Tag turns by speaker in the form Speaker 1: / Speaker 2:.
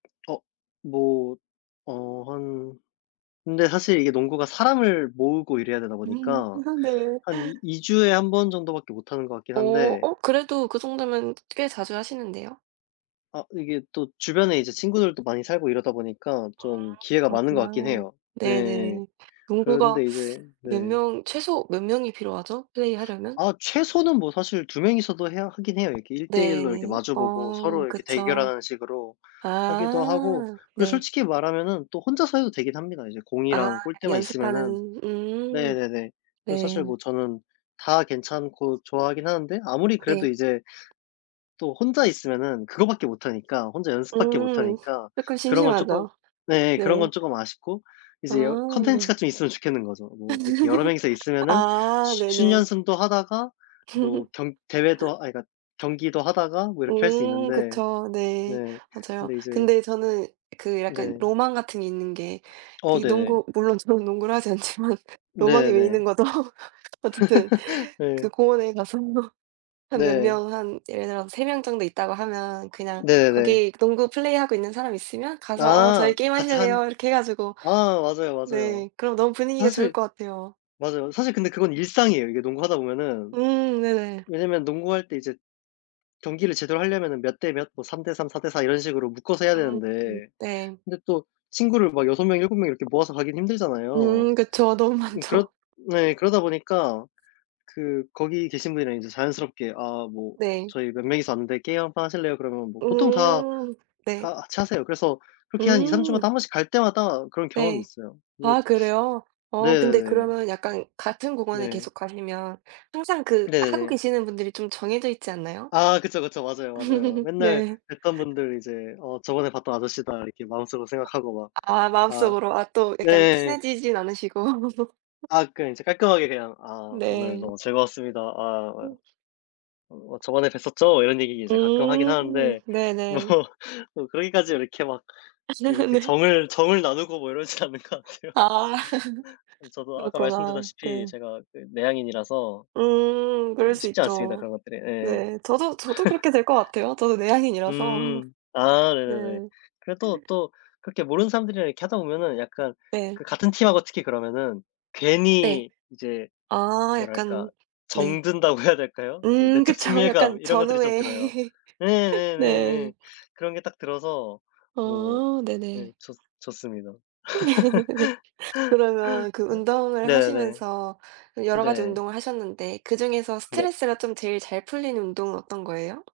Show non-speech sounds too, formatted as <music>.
Speaker 1: 어. 뭐 어 한 근데 사실 이게 농구가 사람을 모으고 이래야 되다
Speaker 2: 음.
Speaker 1: 보니까
Speaker 2: <laughs> 네.
Speaker 1: 한 이 2 주에 1 번 정도밖에 못 하는 것 같긴
Speaker 2: 어.
Speaker 1: 한데
Speaker 2: 어 그래도 그 정도면 꽤 자주 하시는데요.
Speaker 1: 아. 이게 또 주변에 이제 친구들도 많이 살고 이러다 보니까
Speaker 2: 아.
Speaker 1: 좀 기회가 많은 것 같긴
Speaker 2: 그렇구나.
Speaker 1: 해요. 네.
Speaker 2: 네네. 농구가
Speaker 1: 그런데 이제 네.
Speaker 2: 몇 명 최소 몇 명이 필요하죠? 플레이하려면?
Speaker 1: 아. 최소는 뭐 사실 2 명이서도 해야 하긴 해요. 이렇게 1 대 1
Speaker 2: 네.
Speaker 1: 로 이렇게 마주 보고
Speaker 2: 어.
Speaker 1: 서로 이렇게
Speaker 2: 그쵸.
Speaker 1: 대결하는 식으로 하기도 하고
Speaker 2: 아.
Speaker 1: 그리고
Speaker 2: 네.
Speaker 1: 솔직히 말하면은 또 혼자서 해도 되긴 합니다 이제
Speaker 2: 아.
Speaker 1: 공이랑 골대만 있으면은.
Speaker 2: 연습하는 음.
Speaker 1: 네네네. 그래서 사실
Speaker 2: 네.
Speaker 1: 뭐 저는 다 괜찮고 좋아하긴 하는데 아무리 그래도
Speaker 2: 네.
Speaker 1: 이제 또 혼자 있으면은 그거밖에 못 하니까 혼자 연습밖에 못
Speaker 2: 음.
Speaker 1: 하니까
Speaker 2: 쪼끔
Speaker 1: 그런 건 쪼끔
Speaker 2: 심심하죠.
Speaker 1: 네 예
Speaker 2: 네.
Speaker 1: 그런 건 조금 아쉽고
Speaker 2: 아
Speaker 1: 이제 여
Speaker 2: 네.
Speaker 1: 콘텐츠가 좀 있으면 좋겠는 거죠. 뭐 이렇게 여러 명이서
Speaker 2: <laughs>
Speaker 1: 있으면은
Speaker 2: 아.
Speaker 1: 쉬 슛
Speaker 2: 네네.
Speaker 1: 연습도 하다가 뭐 경 대회도 아 그러니까
Speaker 2: <laughs>
Speaker 1: 경기도 하다가 뭐 이렇게 할 수
Speaker 2: 음.
Speaker 1: 있는데
Speaker 2: 그쵸. 네.
Speaker 1: 네.
Speaker 2: 맞아요.
Speaker 1: 근데 이제
Speaker 2: 근데 저는 그 약간
Speaker 1: 네.
Speaker 2: 로망 같은 게 있는 게
Speaker 1: 어
Speaker 2: 그게
Speaker 1: 네.
Speaker 2: 농구 물론 저는 농구를 하지 않지만 로망이
Speaker 1: 네
Speaker 2: 왜
Speaker 1: 네.
Speaker 2: 있는 거죠? 어쨌든
Speaker 1: <laughs>
Speaker 2: 그
Speaker 1: 네.
Speaker 2: 공원에 가서 한 몇
Speaker 1: 네.
Speaker 2: 명 한 예를 들어서 3 명 정도 있다고 하면 그냥
Speaker 1: 네네.
Speaker 2: 거기 농구 플레이하고 있는 사람 있으면 가서 "어
Speaker 1: 아.
Speaker 2: 저희 게임
Speaker 1: 같이 한
Speaker 2: 하실래요?" 이렇게 해 가지고
Speaker 1: 아 맞아요, 맞아요.
Speaker 2: 네 그러면 너무 분위기가 좋을
Speaker 1: 사실
Speaker 2: 것 같아요.
Speaker 1: 맞아요. 사실 근데 그건 일상이에요 이게 농구하다 보면은.
Speaker 2: 음 네네.
Speaker 1: 왜냐면 농구할 때 이제 경기를 제대로 하려면은 몇 대 몇 뭐 3 대 3, 4 대 4 이런 식으로 묶어서 해야
Speaker 2: 음음
Speaker 1: 되는데
Speaker 2: 네.
Speaker 1: 근데 또 친구를 막 6 명, 7 명 이렇게 모아서 하긴 힘들잖아요.
Speaker 2: 음. 그쵸 너무
Speaker 1: 음 그렇
Speaker 2: 많죠.
Speaker 1: 네 그러다 보니까 그 거기 계신 분이랑 인제 자연스럽게 "아 뭐
Speaker 2: 네.
Speaker 1: 저희 몇 명이서 왔는데 게임 한판 하실래요?" 그러면 뭐 보통 다
Speaker 2: 음. 네.
Speaker 1: 다 같이 하세요. 그래서 그렇게 한 2, 3
Speaker 2: 음.
Speaker 1: 주마다 1 번씩 갈 때마다 그런 경험이
Speaker 2: 네.
Speaker 1: 있어요. 뭐
Speaker 2: 아 그래요? 어 근데
Speaker 1: 네네.
Speaker 2: 그러면은 약간 같은 공원에
Speaker 1: 네.
Speaker 2: 계속 가시면 항상 그 하고
Speaker 1: 네네.
Speaker 2: 계시는 분들이 좀 정해져 있지 않나요?
Speaker 1: 아. 그쵸, 그쵸. 맞아요, 맞아요.
Speaker 2: <laughs>
Speaker 1: 맨날
Speaker 2: 네.
Speaker 1: 뵀던
Speaker 2: <laughs>
Speaker 1: 분들 이제 '어 저번에 봤던 아저씨다.' 이렇게 마음속으로 생각하고 막
Speaker 2: 아 아
Speaker 1: 아
Speaker 2: 마음속으로 아 또 약간
Speaker 1: 네.
Speaker 2: 친해지진 않으시고 <laughs>
Speaker 1: 아. 그러니까 이제 깔끔하게 그냥 "아 오늘
Speaker 2: 네.
Speaker 1: 너무 즐거웠습니다. 아
Speaker 2: 음.
Speaker 1: 어 뭐 저번에 뵀었죠?" 이런 얘기 이제 가끔 하긴
Speaker 2: 음.
Speaker 1: 하는데 뭐
Speaker 2: 네네.
Speaker 1: 뭐 그러기까지 이렇게 막
Speaker 2: <laughs>
Speaker 1: 그렇게
Speaker 2: 네.
Speaker 1: 정을 정을 나누고 뭐 이러진 않는 것 같아요.
Speaker 2: 아.
Speaker 1: <laughs>
Speaker 2: <laughs>
Speaker 1: 저도 아까
Speaker 2: 그렇구나.
Speaker 1: 말씀드렸다시피
Speaker 2: 네.
Speaker 1: 제가 내 내향인이라서
Speaker 2: 음.
Speaker 1: 그
Speaker 2: 그럴 수
Speaker 1: 쉽지 않습니다
Speaker 2: 있죠.
Speaker 1: 그런 것들이. 예예.
Speaker 2: 네. 저도 저도
Speaker 1: <laughs>
Speaker 2: 그렇게 될 것 같아요. 저도 내향인이라서.
Speaker 1: 음. 아 네네네.
Speaker 2: 네.
Speaker 1: 그래도 또 그렇게 모르는 사람들이랑 이렇게 하다 보면은 약간
Speaker 2: 네.
Speaker 1: 그 같은 팀 하고 특히 그러면은
Speaker 2: 네.
Speaker 1: 괜히 이제
Speaker 2: 아
Speaker 1: 뭐랄까
Speaker 2: 약간 네.
Speaker 1: 정든다고 해야 될까요? 이제
Speaker 2: 음
Speaker 1: 내적
Speaker 2: 그쵸.
Speaker 1: 친밀감
Speaker 2: 약간
Speaker 1: 이런 것들이 좀
Speaker 2: 전우애.
Speaker 1: 들어요.
Speaker 2: <laughs> 네.
Speaker 1: 네네네네. 그런 게 딱 들어서 뭐
Speaker 2: 아.
Speaker 1: 예
Speaker 2: 네네.
Speaker 1: 좋 좋습니다.
Speaker 2: <laughs> 네. 그러면 그
Speaker 1: <laughs>
Speaker 2: 운동을
Speaker 1: 네네.
Speaker 2: 하시면서 여러 가지
Speaker 1: 네.
Speaker 2: 운동을 하셨는데 그중에서
Speaker 1: 네.
Speaker 2: 스트레스가 쫌 제일 잘 풀리는 운동은 어떤 거예요?